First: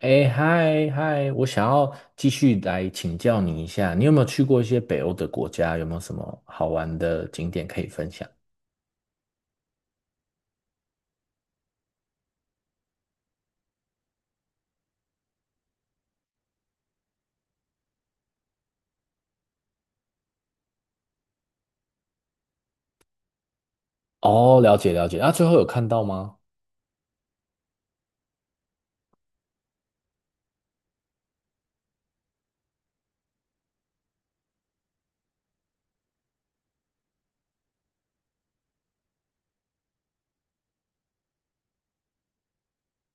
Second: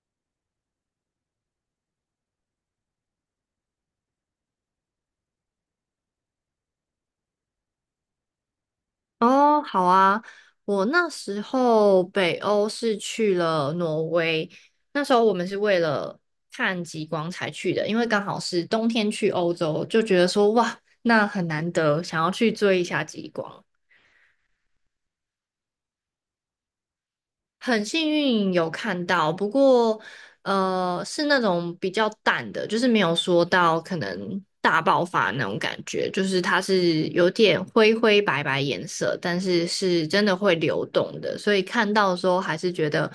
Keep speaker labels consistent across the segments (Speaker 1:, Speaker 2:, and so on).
Speaker 1: 哎，嗨嗨，我想要继续来请教你一下，你有没有去过一些北欧的国家？有没有什么好玩的景点可以分享？
Speaker 2: 哦，好啊，我那时候北欧是去了挪威，那时候我们是为了看极光才去的，因为刚好是冬天去欧洲，就觉得说哇，那很难得，想要去追一下极光。
Speaker 1: 哦，了解了解，那最后有看到吗？
Speaker 2: 很幸运有看到，不过是那种比较淡的，就是没有说到可能大爆发那种感觉，就是它是有点灰灰白白颜色，但是是真的会流动的，所以看到的时候还是觉得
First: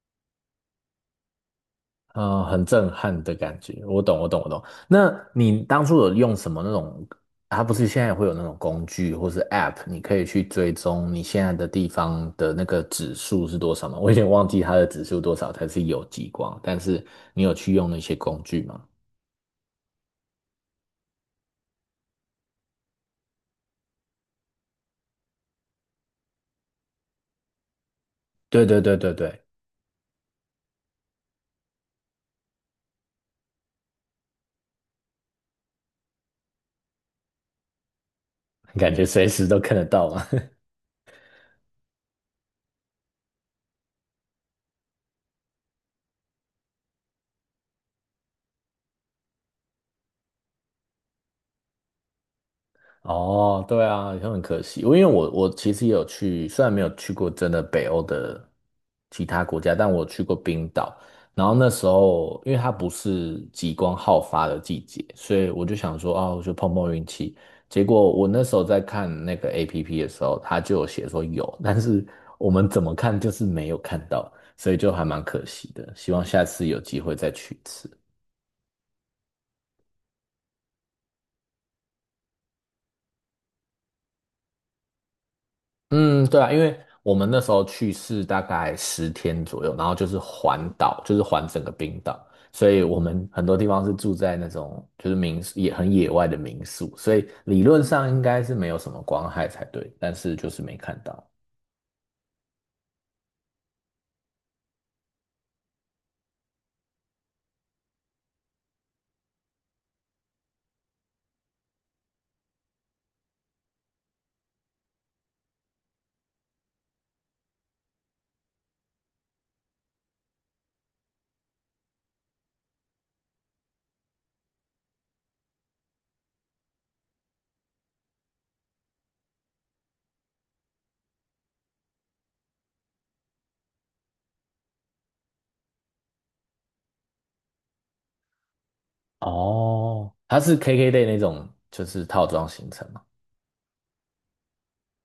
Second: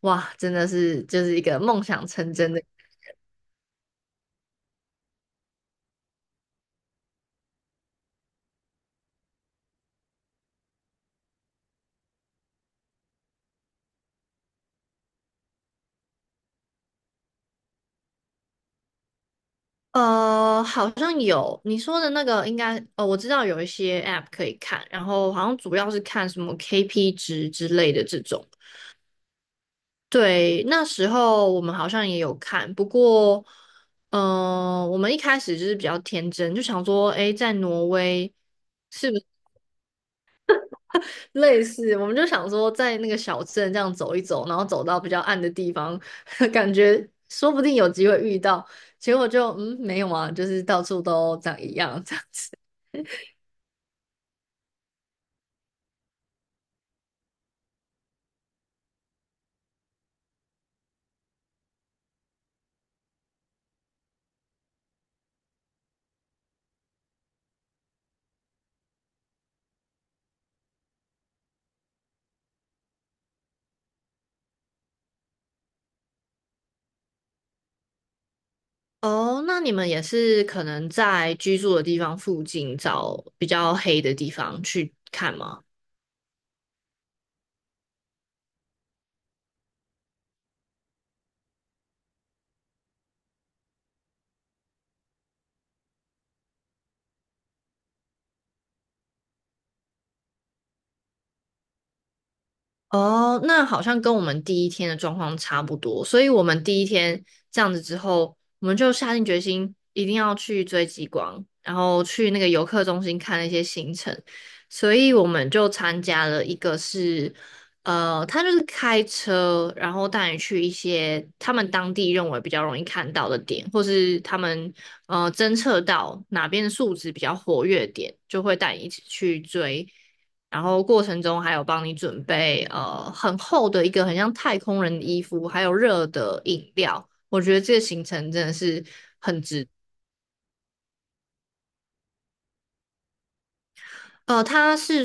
Speaker 2: 哇，真的是就是一个梦想成
Speaker 1: 嗯，
Speaker 2: 真的。
Speaker 1: 很震撼的感觉，我懂我懂我懂。那你当初有用什么那种？它不是现在也会有那种工具或是 App，你可以去追踪你现在的地方的那个指数是多少吗？我有点忘记它的指数多少才是有极光，但是你有去用那些工具吗？
Speaker 2: 好像有你说的那个，应该我知道有一些 app 可以看，然后好像主要是看什么 KP 值之类的这种。
Speaker 1: 对对对对对。
Speaker 2: 对，那时候我们好像也有看，不过，嗯、我们一开始就是比较天真，就想说，诶，在挪威
Speaker 1: 感觉
Speaker 2: 是不是
Speaker 1: 随时都看得到嘛。
Speaker 2: 类似？我们就想说，在那个小镇这样走一走，然后走到比较暗的地方，感觉说不定有机会遇到。结果就，嗯，没有啊，就是到处都长一样这样子。
Speaker 1: 哦，对啊，也很可惜。我因为我其实也有去，虽然没有去过真的北欧的其他国家，但我去过冰岛。然后那时候，因为它不是极光好发的季节，所以我就想说，哦，我就碰碰运气。结果我那时候在看那个 APP 的时候，它就有写说有，但是我们怎么看就是没有看到，所以就还蛮可惜的。希望下次有机会再去一次。
Speaker 2: 哦，那你们也是可能在居住的地方附近找比较黑的地方去看吗？
Speaker 1: 嗯，对啊，因为我们那时候去是大概10天左右，然后就是环岛，就是环整个冰岛，所以我们很多地方是住在那种就是民宿，也很野外的民宿，所以理论上应该是没有什么光害才对，但是就是没看到。
Speaker 2: 哦，那好像跟我们第一天的状况差不多，所以我们第一天这样子之后，我们就下定决心一定要去追极光，然后去那个游客中心看那些行程，所以我们就参加了一个是，他就是开车，然后带你去一些他们当地认为比较容易看到的点，或是他们侦测到哪边的数值比较活跃点，就会带你一起去追。然后过程中还有帮你准备很厚的一个很像太空人的衣服，还有热的饮料。我觉得这个行程真的是，
Speaker 1: 哦，它是 KKday 那种就是套装行程嘛，
Speaker 2: 它是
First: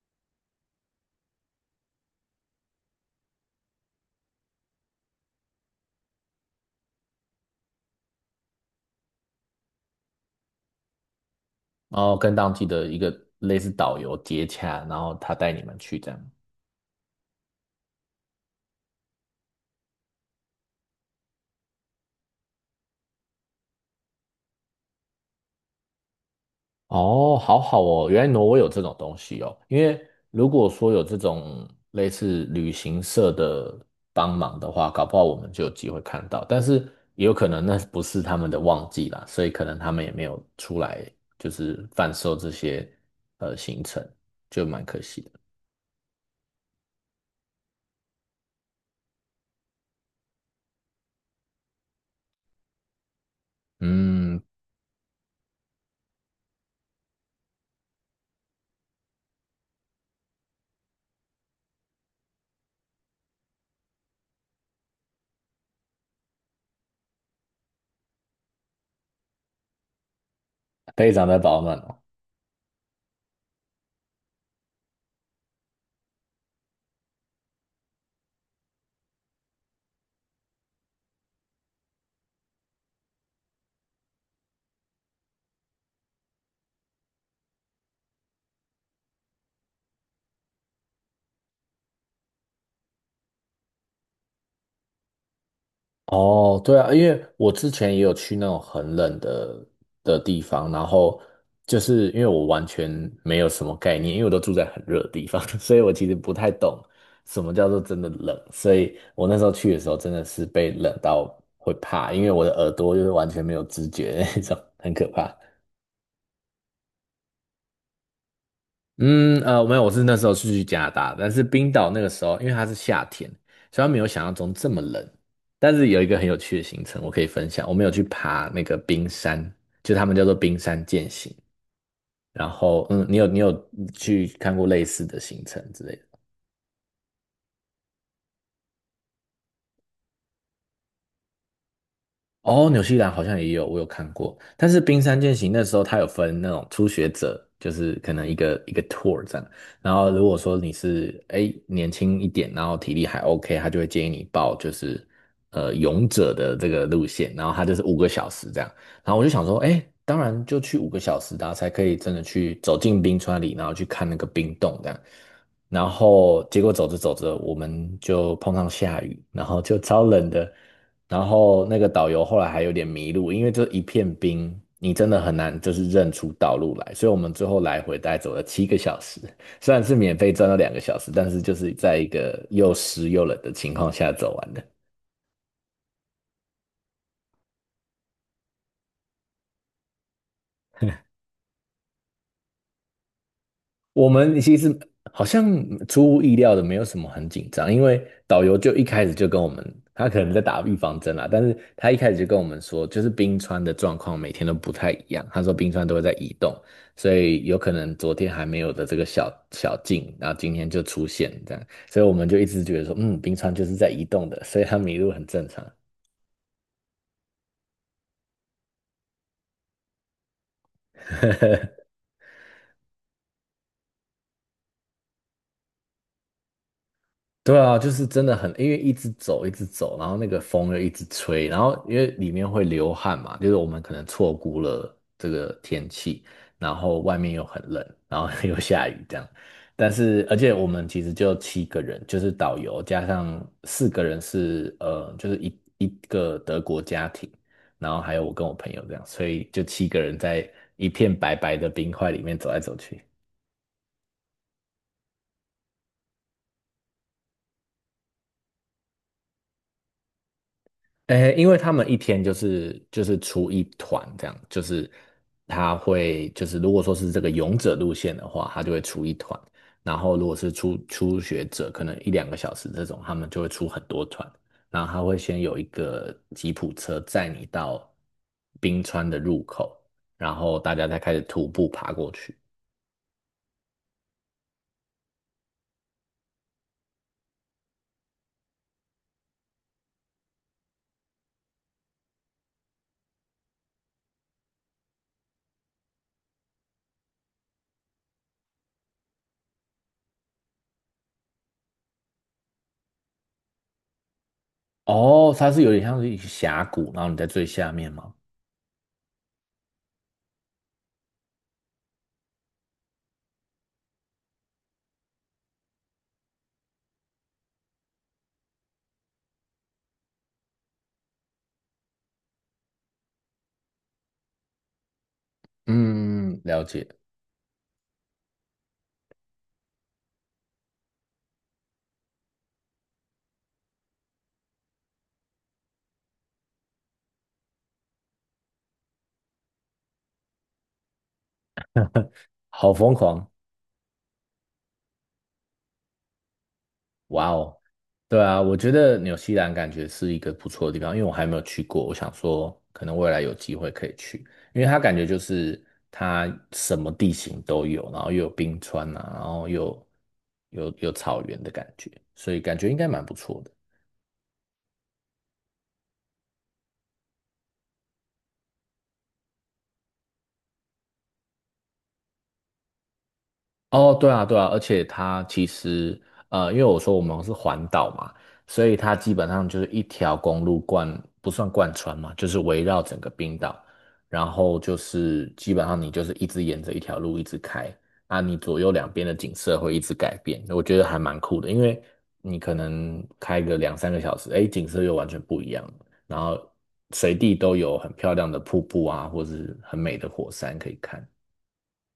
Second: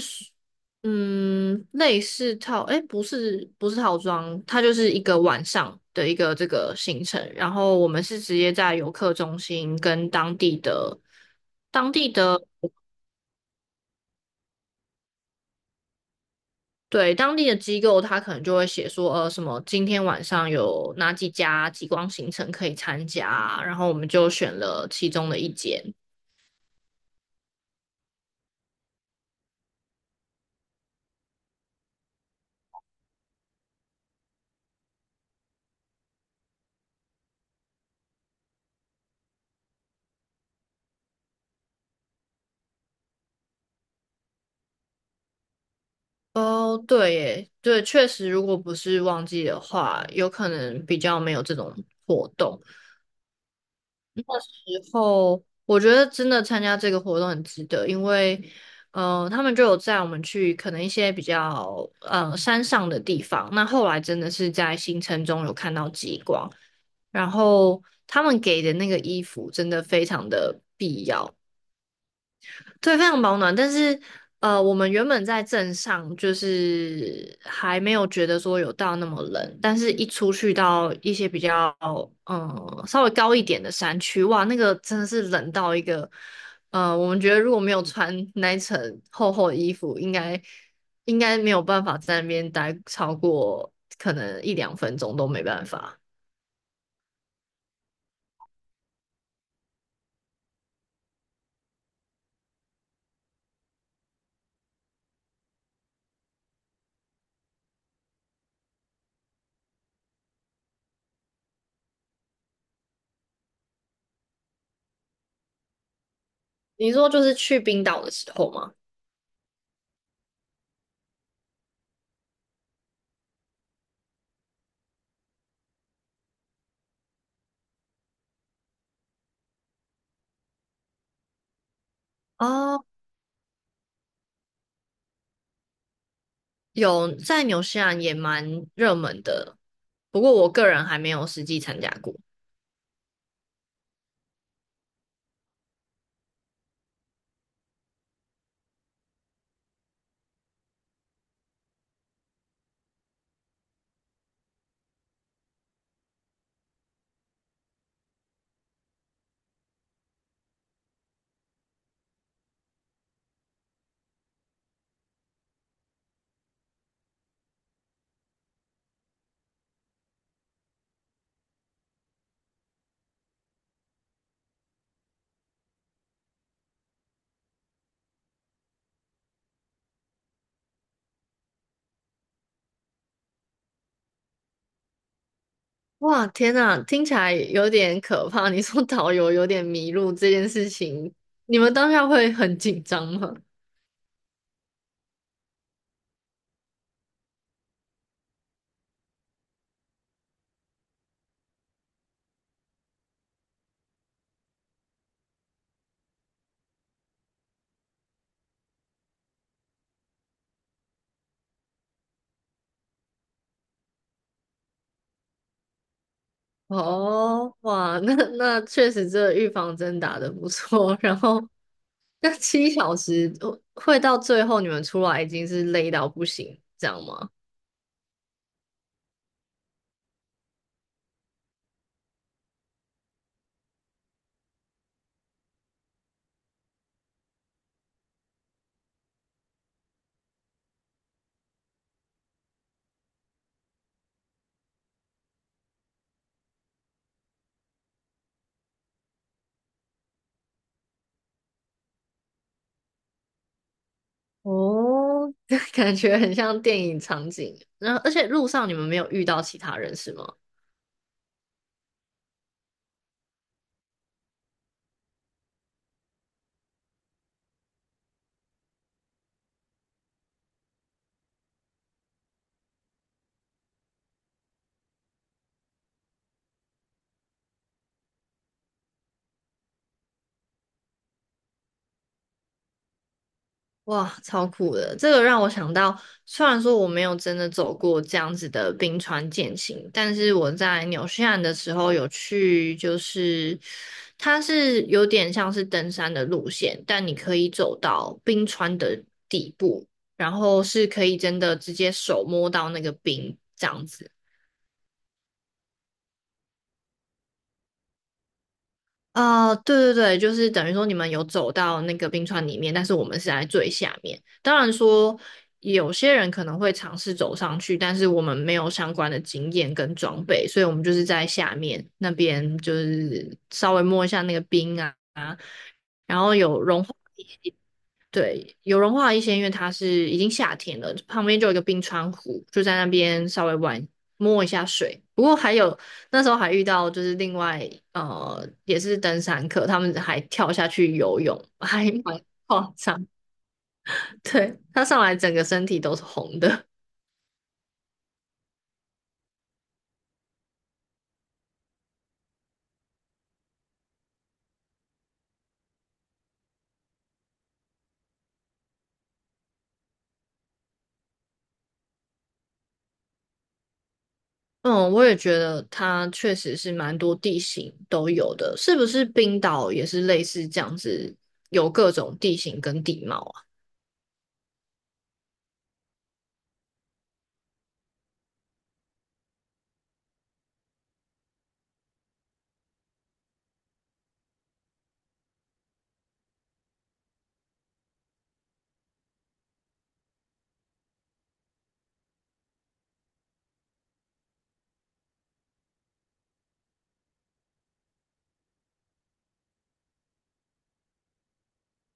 Speaker 2: 嗯类似套，哎不是套装，它就是一个晚上的一个这个行程。然后我们是直接在游客中心跟当地的当
Speaker 1: 然
Speaker 2: 地
Speaker 1: 后跟
Speaker 2: 的
Speaker 1: 当地的一个类似导游接洽，然后他带你们去这样。
Speaker 2: 对，当地的机构，他可能就会写说，什么今天晚上有哪几家极光行程可以参加啊，然后我们就选了其中的一间。
Speaker 1: 哦，好好哦，原来挪威有这种东西哦。因为如果说有这种类似旅行社的帮忙的话，搞不好我们就有机会看到。但是也有可能那不是他们的旺季啦，所以可能他们也没有出来就是贩售这些行程，就蛮可惜的。
Speaker 2: 哦，对耶，对，确实，如果不是旺季的话，有可能比较没有这种活动。
Speaker 1: 嗯，
Speaker 2: 后，我觉得真的参加这个活动很值得，因为，他们就有载我们去可能一些比较山上的地方。那后来真的是在行程中有看到极光，然后他们给的那个衣服真的非常的必
Speaker 1: 非常
Speaker 2: 要。
Speaker 1: 的保暖哦。
Speaker 2: 对，非常保暖。但是，我们原本在镇上，就是还没有觉得说有到那么冷，但是一出去到一些比较，嗯，稍微高一点的山区，哇，那个真的是冷到一个，我们觉得如果没有穿 那一层厚厚的衣服，应该没有办法在那边待超过可能一两分钟都没办法。
Speaker 1: 哦，对啊，因为我之前也有去那种很冷的地方，然后就是因为我完全没有什么概念，因为我都住在很热的地方，所以我其实不太懂什么叫做真的冷，所以我那时候去的时候真的是被冷到会怕，因为我的耳朵就是完全没有知觉的那种，很可怕。
Speaker 2: 你说就是去冰岛的时候吗？
Speaker 1: 嗯，没有，我是那时候是去加拿大，但是冰岛那个时候，因为它是夏天，虽然没有想象中这么冷。但是有一个很有趣的行程，我可以分享。我们有去爬那个冰山，就他们叫做冰山践行。然
Speaker 2: 哦
Speaker 1: 后，嗯，你有去看过类似的行程之类的？
Speaker 2: 有在纽西兰也蛮热门的，不过我个人还没有实际参加过。
Speaker 1: 哦，纽西兰好像也有，我有看过。但是冰山健行那时候它有分那种初学者，就是可能一个一个 tour 这样。然后如果说你是哎年轻一点，然后体力还 OK，他就会建议你报就是勇者的这个路线，然后他就是五个小时这样。然后我就想说，哎，当然就去五个小时的啊才可以真的去走进冰川里，然后去看那个冰洞这样。然后结果走着走着，我们就碰上下雨，然后就超冷的。然后那个导游后来还有点迷路，因为这一片冰，你真的很难就是认出道路来，所以我们最后来回大概走了7个小时，虽然是免费转了两个小时，但是就是在一个又湿又冷的情况下走完的。
Speaker 2: 哇，天呐，听起来有点可怕。你说导游有点迷路这件事情，你们当下会很紧张吗？
Speaker 1: 我们其实好像出乎意料的没有什么很紧张，因为导游就一开始就跟我们，他可能在打预防针啦，但是他一开始就跟我们说，就是冰川的状况每天都不太一样，他说冰川都会在移动，所以有可能昨天还没有的这个小小径，然后今天就出现这样，所以我们就一直觉得说，嗯，冰川就是在移动的，所以他迷路很正常。
Speaker 2: 哦，哇，那那确实这预防针打得不错。然后 那七小时会到最后你们出来已经是累到不行，这样吗？
Speaker 1: 对啊，就是真的很，因为一直走，一直走，然后那个风又一直吹，然后因为里面会流汗嘛，就是我们可能错估了这个天气，然后外面又很冷，然后 又下雨这样。但是，而且我们其实就七个人，就是导游加上4个人是，就是一个德国家庭，然后还有我跟我朋友这样，所以就七个人在一片白白的冰块里面走来走去。
Speaker 2: 哦，感觉很像电影场景。然后而且路上你们没有遇到其他人是吗？
Speaker 1: 诶，因为他们一天就是出一团这样，就是他会就是如果说是这个勇者路线的话，他就会出一团，然后如果是初学者，可能一两个小时这种，他们就会出很多团，然后他会先有一个吉普车载你到冰川的入口，然后大家再开始徒步爬过去。
Speaker 2: 哇，超酷的！这个让我想到，虽然说我没有真的走过这样子的冰川健行，但是我在纽西兰的时候有去，就是它是有点像是登山的路线，但你可以走到冰川的底部，然后是可以真的直接手摸到那个冰这样子。
Speaker 1: 哦，它是有点像是一个峡谷，然后你在最下面吗？
Speaker 2: 哦，对对对，就是等于说你们有走到那个冰川里面，但是我们是在最下面。当然说，有些人可能会尝试走上去，但是我们没有相关的经验跟装备，所以我们就是在下面那边，就是稍微摸一下那个冰啊，然后
Speaker 1: 嗯，
Speaker 2: 有
Speaker 1: 了
Speaker 2: 融
Speaker 1: 解，
Speaker 2: 化。对，有融化的一些，因为它是已经夏天了，旁边就有一个冰川湖，就在那边稍微玩摸一下水。不过还有那时候还遇到就是另外也是登山客，他们还跳下去游泳，还蛮夸
Speaker 1: 好疯
Speaker 2: 张。
Speaker 1: 狂。
Speaker 2: 对，他上来整个身体都是红的。
Speaker 1: 哇哦，对啊，我觉得纽西兰感觉是一个不错的地方，因为我还没有去过，我想说可能未来有机会可以去，因为它感觉就是它什么地形都有，然后又有冰川啊，然后又有草原的感觉，所以感觉应该蛮不错的。
Speaker 2: 嗯，我也觉得它确实是蛮多地形都有的，是不是冰岛也是类似这样子，有各种地形跟地貌啊？
Speaker 1: 哦，对啊，对啊，而且它其实，因为我说我们是环岛嘛，所以它基本上就是一条公路贯，不算贯穿嘛，就是围绕整个冰岛，然后就是基本上你就是一直沿着一条路一直开，啊，你左右两边的景色会一直改变，我觉得还蛮酷的，因为你可能开个两三个小时，哎，景色又完全不一样了。然后随地都有很漂亮的瀑布啊，或是很美的火山可以看。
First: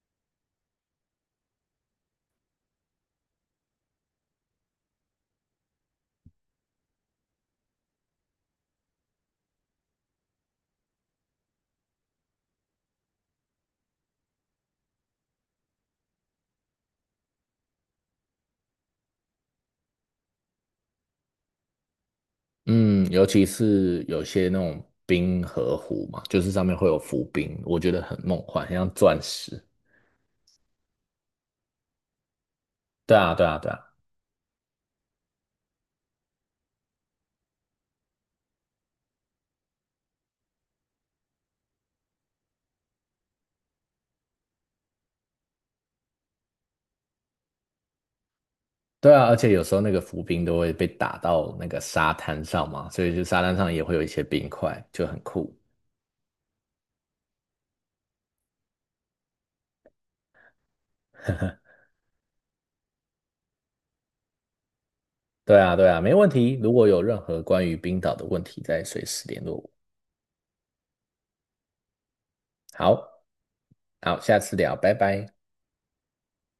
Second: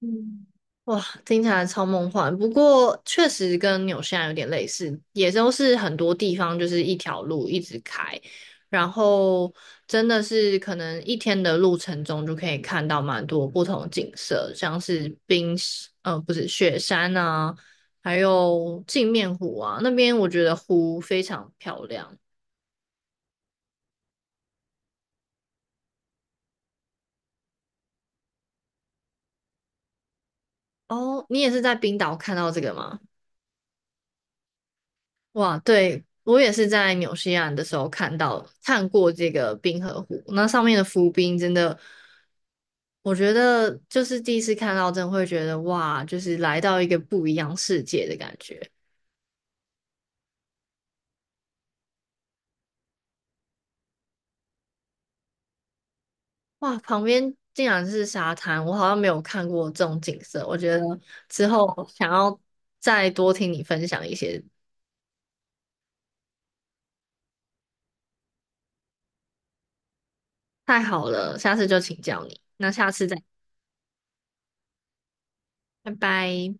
Speaker 2: 嗯，哇，听起来超梦幻。不过确实跟纽西兰有点类似，也都是很多地方就是一条路一直开，然后真的是可能一天的路程中就可以看到蛮多不同的景色，像是冰，不是雪山啊，还有镜面湖啊，那边我觉得湖非常漂亮。
Speaker 1: 嗯，尤其是有些那种冰河湖嘛，就是上面会有浮冰，我觉得很梦幻，很像钻石。
Speaker 2: 哦，你也是在冰岛看到这个吗？
Speaker 1: 对啊，对啊，对啊，
Speaker 2: 哇，对，我也是在纽西兰的时候看到看过这个冰河湖，那上面的浮冰真的，我觉得就是第一次看到，真的会觉得哇，就是来到一个不一样世界的感觉。
Speaker 1: 对啊，而且有时候那个浮冰都会被打到那个沙滩上嘛，所以就沙滩上也会有一些冰块，就很酷。
Speaker 2: 哇，旁边竟然是沙滩，我好像没有看过这种景色。我觉得之后想要再多听你分享一些，
Speaker 1: 对啊，对啊，没问题。如果有任何关于冰岛的问题，再随时联络我。
Speaker 2: 太好了，下次就请教你。那下
Speaker 1: 好，
Speaker 2: 次再，
Speaker 1: 好，下次聊，拜拜。
Speaker 2: 拜拜。